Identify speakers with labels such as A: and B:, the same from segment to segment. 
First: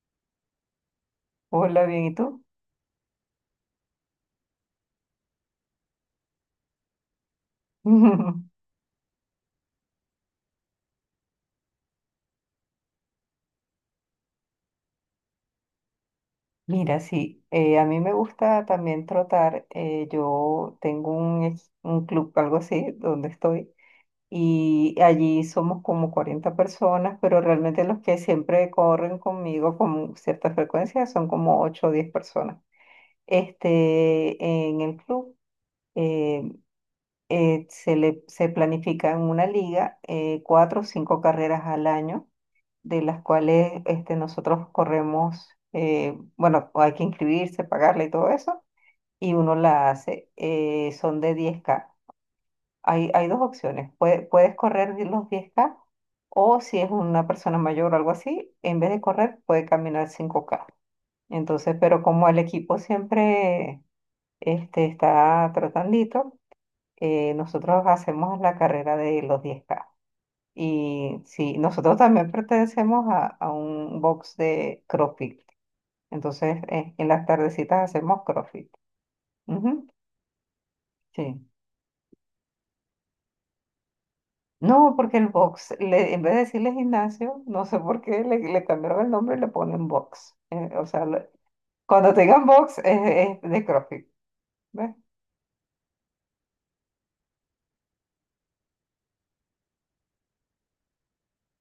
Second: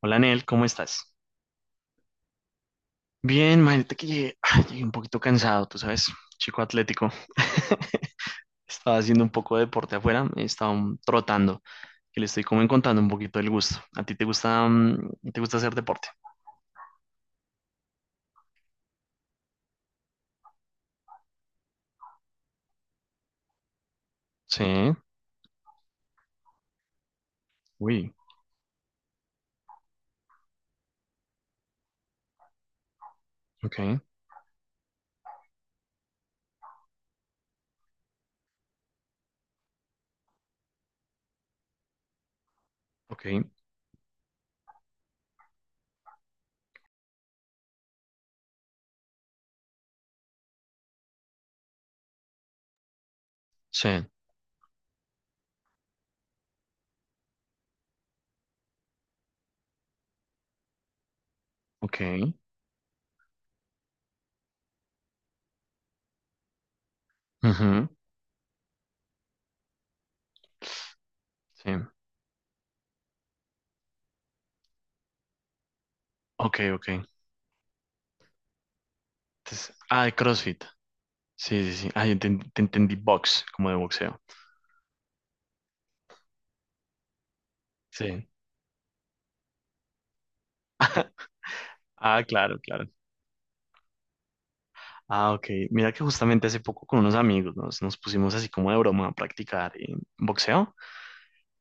A: Hola, Nel, ¿cómo estás?
B: Hola, bien, ¿y tú?
A: Bien, imagínate que llegué, ay, llegué un poquito cansado, tú sabes, chico atlético. Estaba haciendo un poco de deporte afuera, estaba trotando, que le estoy como encontrando un poquito el gusto. ¿A ti te gusta hacer deporte?
B: Mira, sí, a mí me gusta también trotar. Yo tengo un club, algo así, donde estoy,
A: Sí,
B: y allí somos como 40 personas, pero realmente los
A: uy,
B: que siempre corren conmigo con cierta frecuencia son como 8 o 10 personas.
A: ok,
B: Este, en el club eh, se planifica en una liga cuatro o cinco carreras al año, de las
A: ok,
B: cuales nosotros corremos. Bueno, hay que inscribirse, pagarle y todo eso, y uno la hace. Son de 10 K. Hay, hay dos opciones,
A: sí,
B: puedes correr de los 10 K, o si es una persona mayor o algo así, en vez de correr puede caminar 5 K. Entonces, pero como
A: ok,
B: el equipo siempre está tratandito, nosotros
A: ujú,
B: hacemos la carrera de los 10 K. Y sí,
A: sí,
B: nosotros también pertenecemos a un box de CrossFit. Entonces,
A: ok, ok.
B: en las tardecitas hacemos CrossFit.
A: Entonces,
B: Ujú,
A: ah, de CrossFit.
B: sí.
A: Sí, sí, sí, ah, yo te entendí box, como de boxeo.
B: No, porque el box, en vez de decirle gimnasio, no sé por qué
A: Sí,
B: le cambiaron el nombre y le ponen box. O sea, cuando
A: ah,
B: tengan
A: claro,
B: box
A: claro.
B: es de CrossFit. ¿Ves?
A: Ah, ok. Mira que justamente hace poco con unos amigos nos pusimos así como de broma a practicar boxeo.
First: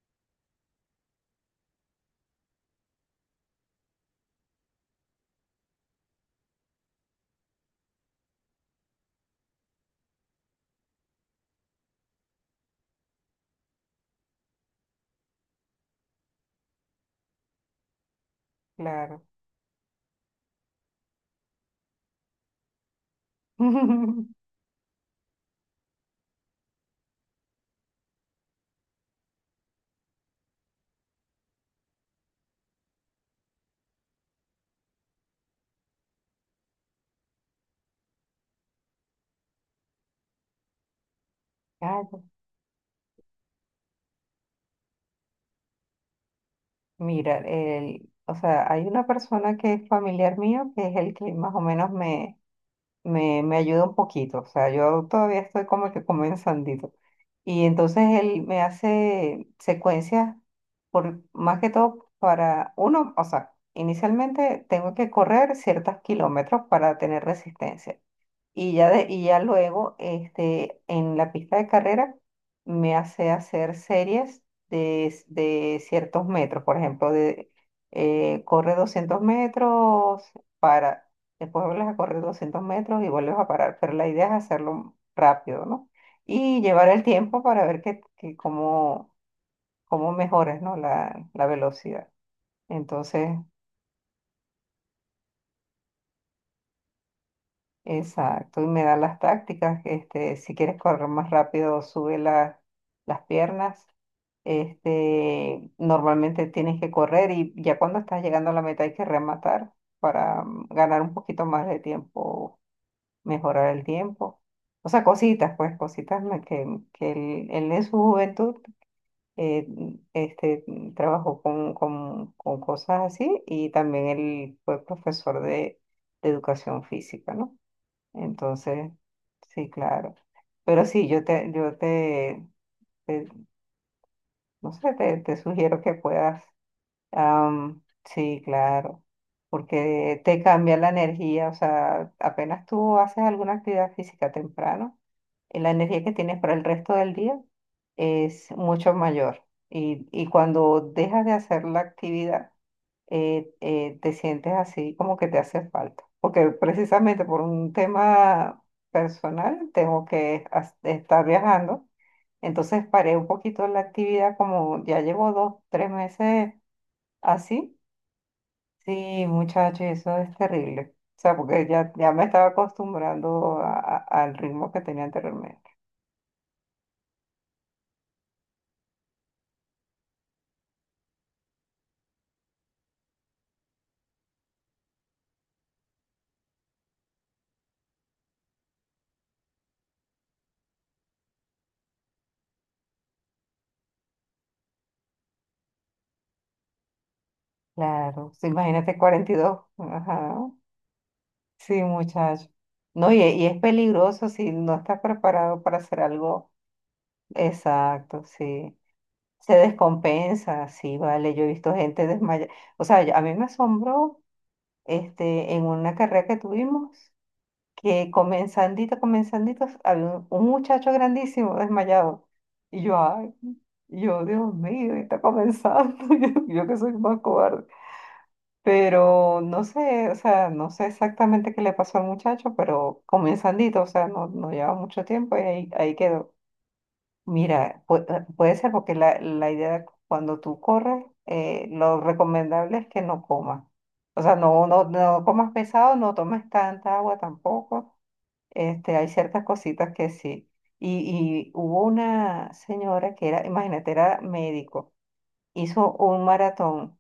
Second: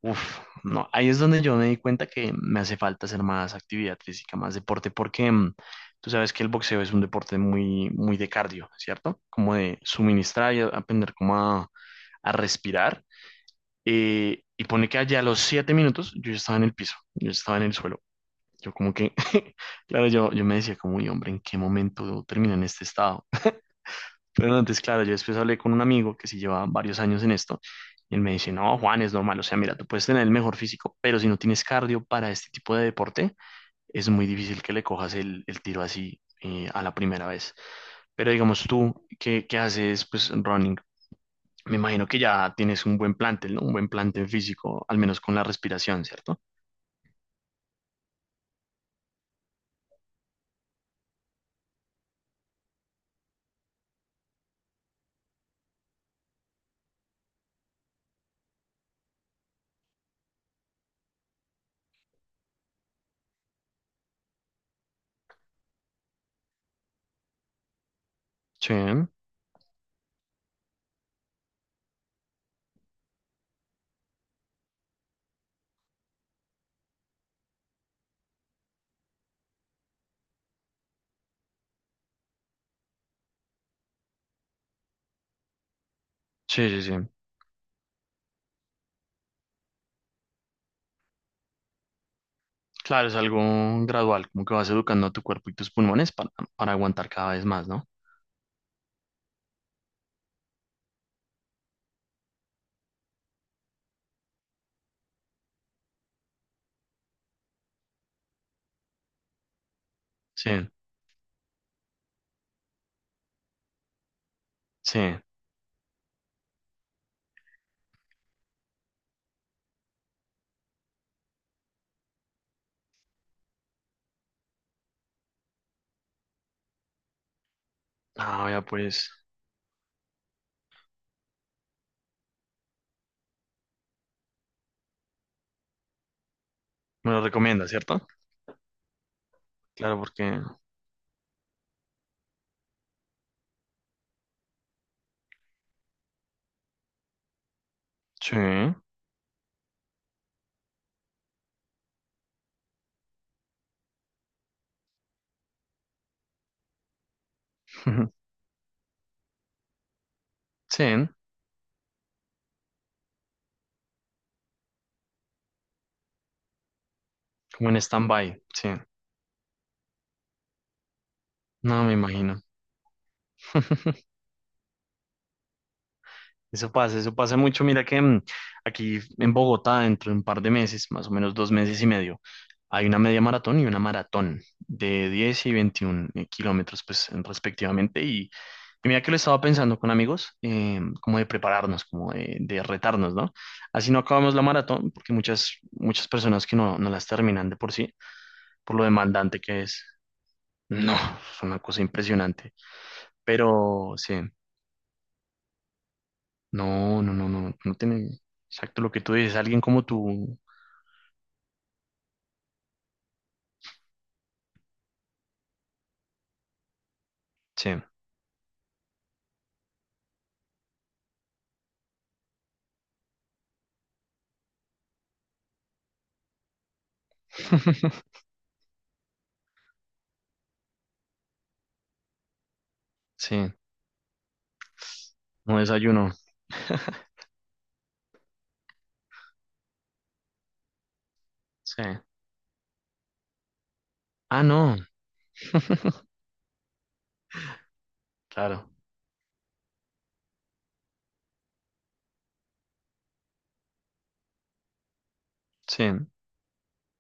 A: Uf, no, ahí es donde yo me di cuenta que me hace falta hacer más actividad física, más deporte, porque tú sabes que el boxeo es un deporte muy, muy de cardio, ¿cierto? Como de suministrar y aprender como a respirar. Y pone que allá a los 7 minutos yo ya estaba en el piso, yo ya estaba en el suelo. Yo como que,
B: Claro.
A: claro, yo me decía como: "Uy, hombre, ¿en qué momento termina en este estado?". Pero no, entonces, claro, yo después hablé con un amigo que sí lleva varios años en esto, y él me dice: "No, Juan, es normal, o sea, mira, tú puedes tener el mejor físico, pero si no tienes cardio para este tipo de deporte, es muy difícil que le cojas el tiro así a la primera vez". Pero digamos tú, ¿qué haces, pues, running? Me imagino que
B: Claro.
A: ya tienes un buen plantel, ¿no? Un buen plantel físico, al menos con la respiración, ¿cierto?
B: Mira, el, o sea, hay una persona que es familiar mío, que es el que más o menos me ayuda un poquito. O sea, yo todavía estoy como que comenzandito. Y entonces él me hace secuencias, por, más que todo para uno. O sea, inicialmente tengo que correr ciertos kilómetros para tener resistencia. Y
A: Sí,
B: ya, y ya luego, en la pista de carrera, me hace hacer series de ciertos metros. Por ejemplo, de, corre 200 metros, para, después vuelves a correr 200 metros y vuelves a parar. Pero la idea es hacerlo rápido, ¿no? Y
A: sí, sí,
B: llevar el
A: sí.
B: tiempo para ver que cómo, cómo mejoras, ¿no? La velocidad.
A: Claro, es
B: Entonces,
A: algo gradual, como que vas educando a tu cuerpo y tus pulmones para aguantar cada vez más, ¿no?
B: exacto, y me da las tácticas, este, si quieres correr más rápido, las piernas. Este, normalmente tienes que correr y ya cuando estás llegando a la meta hay que rematar para
A: Sí,
B: ganar un poquito más de tiempo, mejorar el tiempo. O
A: sí.
B: sea, cositas, pues, que él en su juventud eh, este, trabajó con cosas así, y también él fue profesor de educación física, ¿no?
A: Ah, ya,
B: Entonces,
A: pues.
B: sí, claro. Pero sí, te- no sé, te sugiero que puedas.
A: Me lo recomienda, ¿cierto?
B: Sí, claro.
A: Claro,
B: Porque
A: porque
B: te cambia la energía. O sea, apenas tú haces alguna actividad física temprano, la energía que tienes para el resto del día es
A: sí,
B: mucho mayor. Y cuando dejas de hacer la actividad, te sientes así como que te hace falta. Porque precisamente por un tema personal tengo que
A: sí,
B: estar viajando. Entonces paré un poquito la actividad, como ya llevo dos, tres meses
A: como en
B: así.
A: stand-by, sí.
B: Sí, muchachos, eso es terrible. O sea, porque
A: No,
B: ya,
A: me
B: ya me
A: imagino.
B: estaba acostumbrando al ritmo que tenía anteriormente.
A: Eso pasa mucho. Mira que aquí en Bogotá, dentro de un par de meses, más o menos 2 meses y medio, hay una media maratón y una maratón de 10 y 21 kilómetros, pues, respectivamente. Y mira que lo estaba pensando con amigos, como de prepararnos, como de retarnos, ¿no? Así no acabamos la maratón, porque muchas, muchas personas que no, no las terminan de por sí,
B: Claro, sí,
A: por lo
B: imagínate
A: demandante
B: 42.
A: que es.
B: Ajá.
A: No, fue una
B: Sí,
A: cosa
B: muchacho.
A: impresionante.
B: No, y es
A: Pero sí,
B: peligroso si no estás preparado para hacer algo.
A: no, no, no, no, no tiene
B: Exacto, sí.
A: exacto lo que tú dices.
B: Se
A: Alguien como tú,
B: descompensa, sí, vale. Yo he visto gente desmayada. O sea, a mí me asombró, en una carrera que tuvimos,
A: sí,
B: que comenzandito, comenzandito, había un muchacho grandísimo desmayado. Y yo, ay, y yo, Dios mío, está comenzando. Yo que soy más cobarde. Pero no sé, o sea, no sé exactamente qué le pasó al muchacho, pero
A: sí,
B: comenzandito, o sea, no, no lleva mucho tiempo y
A: no
B: ahí, ahí
A: desayuno,
B: quedó. Mira, puede ser porque la idea cuando tú corres,
A: sí.
B: lo recomendable es que no comas. O sea,
A: Ah,
B: no,
A: no,
B: no, no comas pesado, no tomes tanta agua tampoco.
A: claro,
B: Este, hay ciertas cositas que sí. Y, y hubo una señora que era, imagínate, era médico, hizo
A: sí.
B: un maratón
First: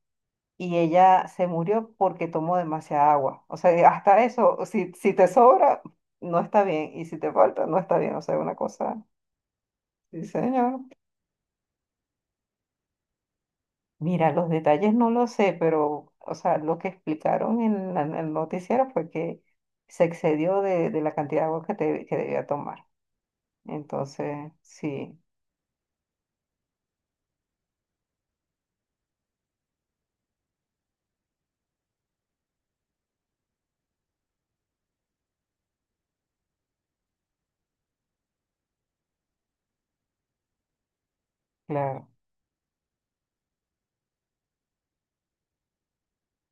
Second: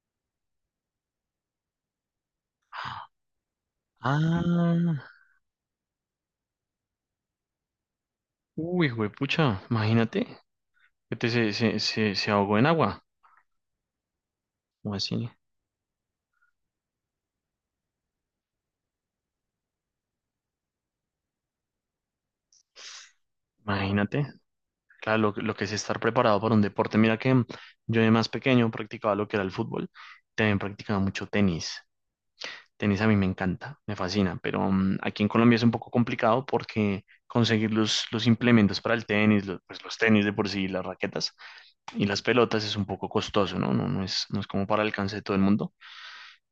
B: y ella se murió porque tomó demasiada agua. O sea, hasta eso, si,
A: Ah,
B: si te sobra, no está bien, y si te falta, no está bien. O sea, una
A: uy,
B: cosa,
A: pucha,
B: sí,
A: imagínate
B: señor.
A: que te, se ahogó en agua,
B: Mira, los detalles
A: o
B: no lo
A: así,
B: sé, pero, o sea, lo que explicaron en en el noticiero fue que se excedió de la cantidad de agua que debía tomar.
A: imagínate.
B: Entonces, sí,
A: Claro, lo que es estar preparado para un deporte. Mira que yo, de más pequeño, practicaba lo que era el fútbol, también practicaba mucho tenis. Tenis a mí me encanta, me fascina, pero aquí en Colombia es un poco complicado porque conseguir los implementos para el tenis, pues los tenis de por sí, las raquetas y
B: claro.
A: las pelotas es un poco costoso, ¿no? No, no es, como para el alcance de todo el mundo.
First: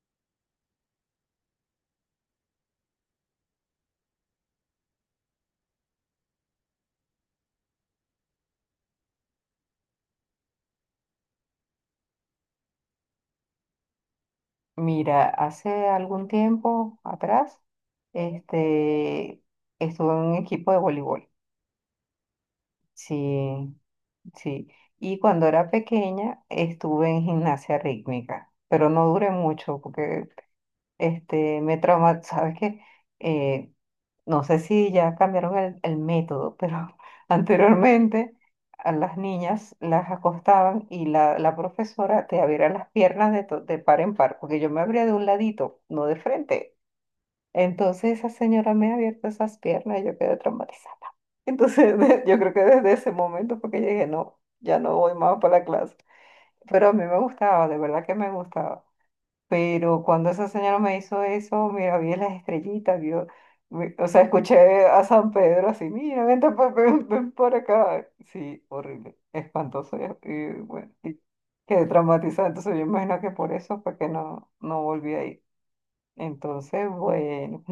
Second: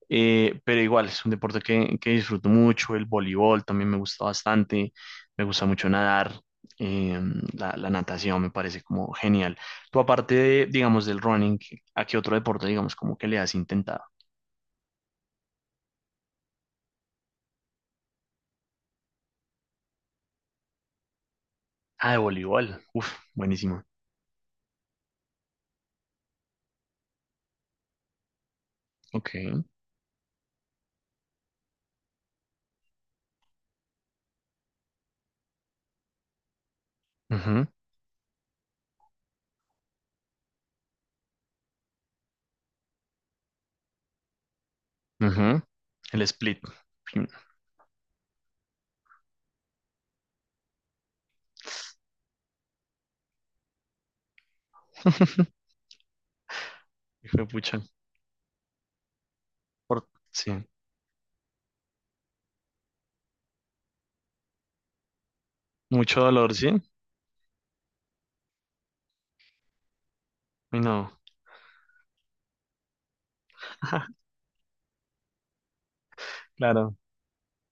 A: Pero igual, es un deporte que disfruto mucho, el voleibol también me gusta bastante, me gusta mucho nadar, eh, la natación me parece como genial. Tú, aparte de, digamos, del running, ¿a qué otro deporte, digamos, como que le has intentado?
B: Mira, hace algún tiempo atrás, este, estuve en un equipo de voleibol.
A: Ah, de voleibol, uf,
B: Sí,
A: buenísimo.
B: sí, y cuando era pequeña estuve en gimnasia rítmica, pero no duré
A: Ok.
B: mucho porque me trauma, sabes que no sé si ya cambiaron el método, pero
A: Ujú,
B: anteriormente a las niñas las acostaban y la profesora te abría las piernas de, de par en par, porque yo me abría de un
A: ujú.
B: ladito, no de
A: El split.
B: frente. Entonces esa señora me ha abierto esas piernas y yo quedé traumatizada. Entonces, yo creo que desde ese momento porque llegué, no, ya no voy más para la clase. Pero a mí me
A: Hijo de
B: gustaba, de
A: pucha.
B: verdad que me gustaba. Pero cuando esa
A: Sí.
B: señora me hizo eso, mira, vi las estrellitas, vio, o sea, escuché a San Pedro así,
A: Mucho
B: mira,
A: dolor, ¿sí?
B: ven, ven por acá. Sí, horrible, espantoso. Y
A: Uy,
B: bueno,
A: no.
B: y quedé traumatizada. Entonces, yo imagino que por eso fue que no, no volví a ir. Entonces,
A: Claro.
B: bueno,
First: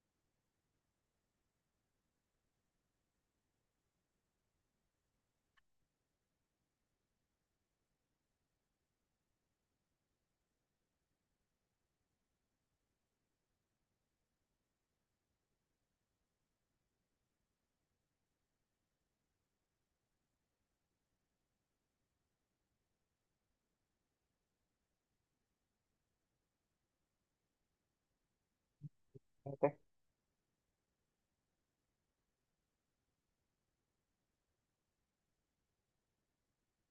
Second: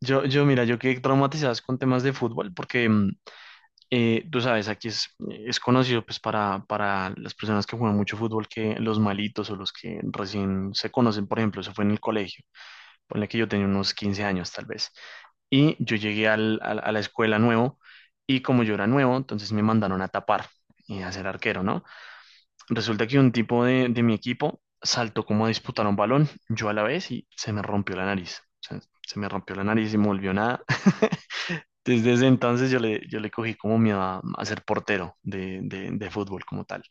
A: Mira, yo quedé traumatizado es con temas de fútbol porque, tú sabes, aquí es conocido, pues, para las personas que juegan mucho fútbol, que los malitos o los que recién se conocen, por ejemplo, eso fue en el colegio. Ponle que yo tenía unos 15 años tal vez. Y yo llegué a la escuela nuevo, y como yo era nuevo, entonces me mandaron a tapar y a ser arquero, ¿no? Resulta que un tipo de mi equipo saltó como a disputar un balón, yo a la vez, y se me rompió la nariz. O sea, se me rompió la nariz y me volvió nada. Desde ese entonces yo le, cogí como miedo a ser portero de fútbol como tal.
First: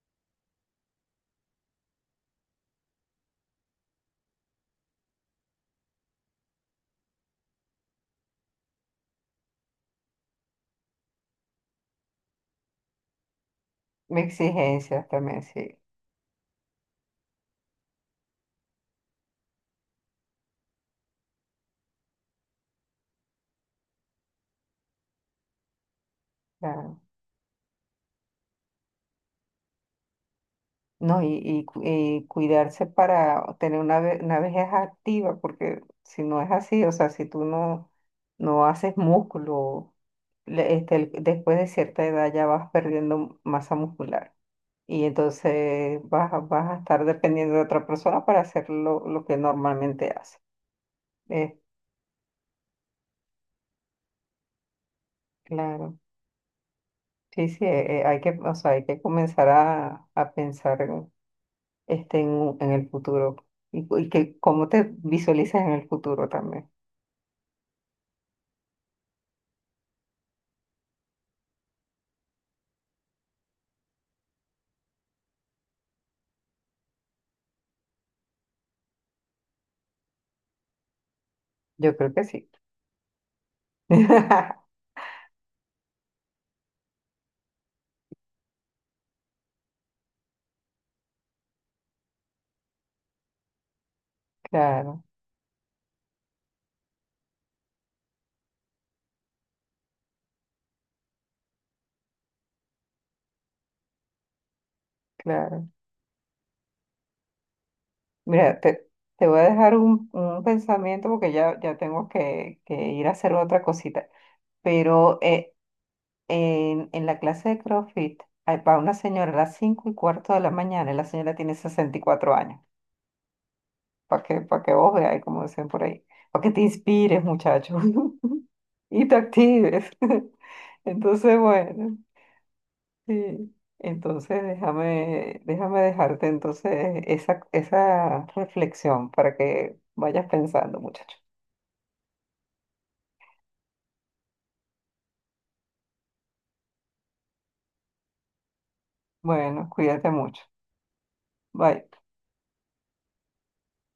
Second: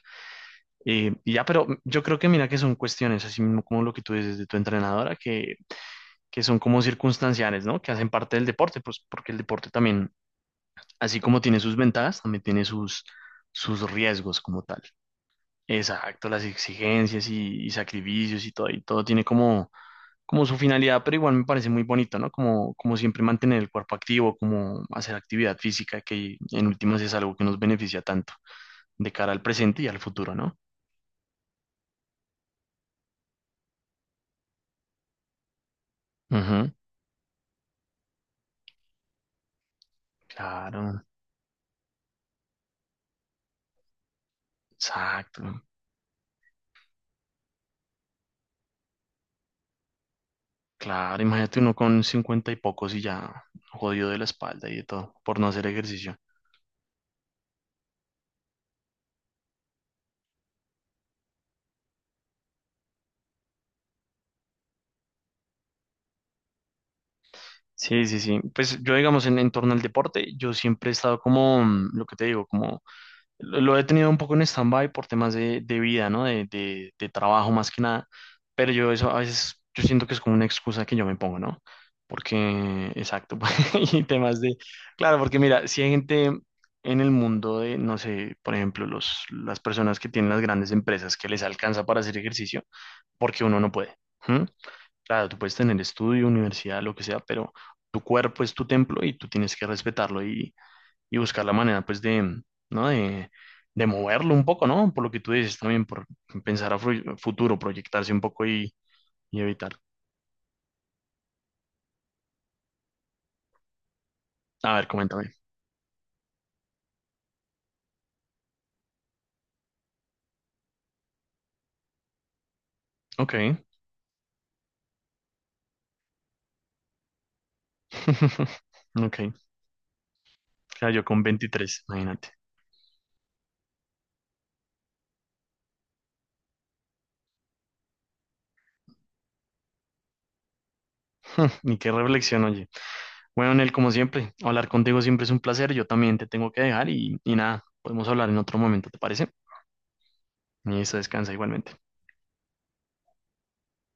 A: Y ya, pero yo creo que, mira, que son cuestiones, así mismo como lo que tú dices de tu entrenadora, que son como circunstanciales, ¿no? Que hacen parte del deporte, pues porque el deporte también, así como tiene sus ventajas, también tiene sus
B: mis
A: riesgos como tal.
B: exigencias también, sí.
A: Exacto, las exigencias y sacrificios y todo tiene como su finalidad, pero igual me parece muy bonito, ¿no? Como siempre mantener el cuerpo activo, como hacer actividad física, que en últimas es algo que nos beneficia tanto de cara al presente y al futuro, ¿no?
B: No, y cuidarse para tener una, una vejez activa, porque si no es
A: Ujú,
B: así, o sea, si tú no, no haces músculo,
A: claro,
B: después de cierta edad ya vas perdiendo masa muscular. Y
A: exacto.
B: entonces vas, vas a estar dependiendo de otra persona para hacer lo que normalmente hace.
A: Claro,
B: Eh,
A: imagínate uno con cincuenta y pocos y ya jodido de la espalda y de todo por no hacer
B: claro.
A: ejercicio.
B: Sí, sí, hay que, o sea, hay que comenzar a pensar este, en, en el futuro, y que cómo te visualizas en el futuro también.
A: Sí, sí, sí. Pues yo, digamos, en torno al deporte, yo siempre he estado como, mm, lo que te digo, como lo he tenido un poco en stand-by por temas de vida, ¿no? De trabajo más que nada. Pero yo, eso, a veces, yo siento que es como una excusa que yo me pongo, ¿no?
B: Yo creo que sí.
A: Porque, exacto, y temas de... Claro, porque mira, si hay gente en el mundo de, no sé, por ejemplo, las personas que tienen las grandes empresas, que les alcanza para hacer ejercicio, porque uno no puede. ¿Mm?
B: Claro,
A: Claro, tú puedes tener estudio, universidad, lo que sea, pero tu cuerpo es tu templo y tú tienes que respetarlo y buscar la manera, pues, de, ¿no? De moverlo un poco, ¿no? Por lo que tú dices
B: claro.
A: también, por pensar a futuro, proyectarse un poco,
B: Mira, te voy
A: y
B: a
A: evitar.
B: dejar un pensamiento porque ya, ya tengo que ir a hacer otra cosita.
A: A ver,
B: Pero
A: coméntame.
B: en la clase de CrossFit, va una señora a las 5 y cuarto de la mañana y la señora tiene 64 años.
A: Ok.
B: Para que vos veas, como dicen por ahí. Para que te inspires, muchacho. Y te
A: Ok.
B: actives.
A: Claro, yo con
B: Entonces,
A: 23,
B: bueno.
A: imagínate.
B: Sí. Entonces, déjame, déjame dejarte entonces esa reflexión para que vayas pensando, muchacho.
A: Ni qué reflexión, oye. Bueno, Nel, como siempre, hablar contigo siempre es un placer. Yo también te tengo que dejar y nada, podemos hablar en otro momento, ¿te parece?
B: Bueno, cuídate mucho.
A: Y eso, descansa igualmente.
B: Bye.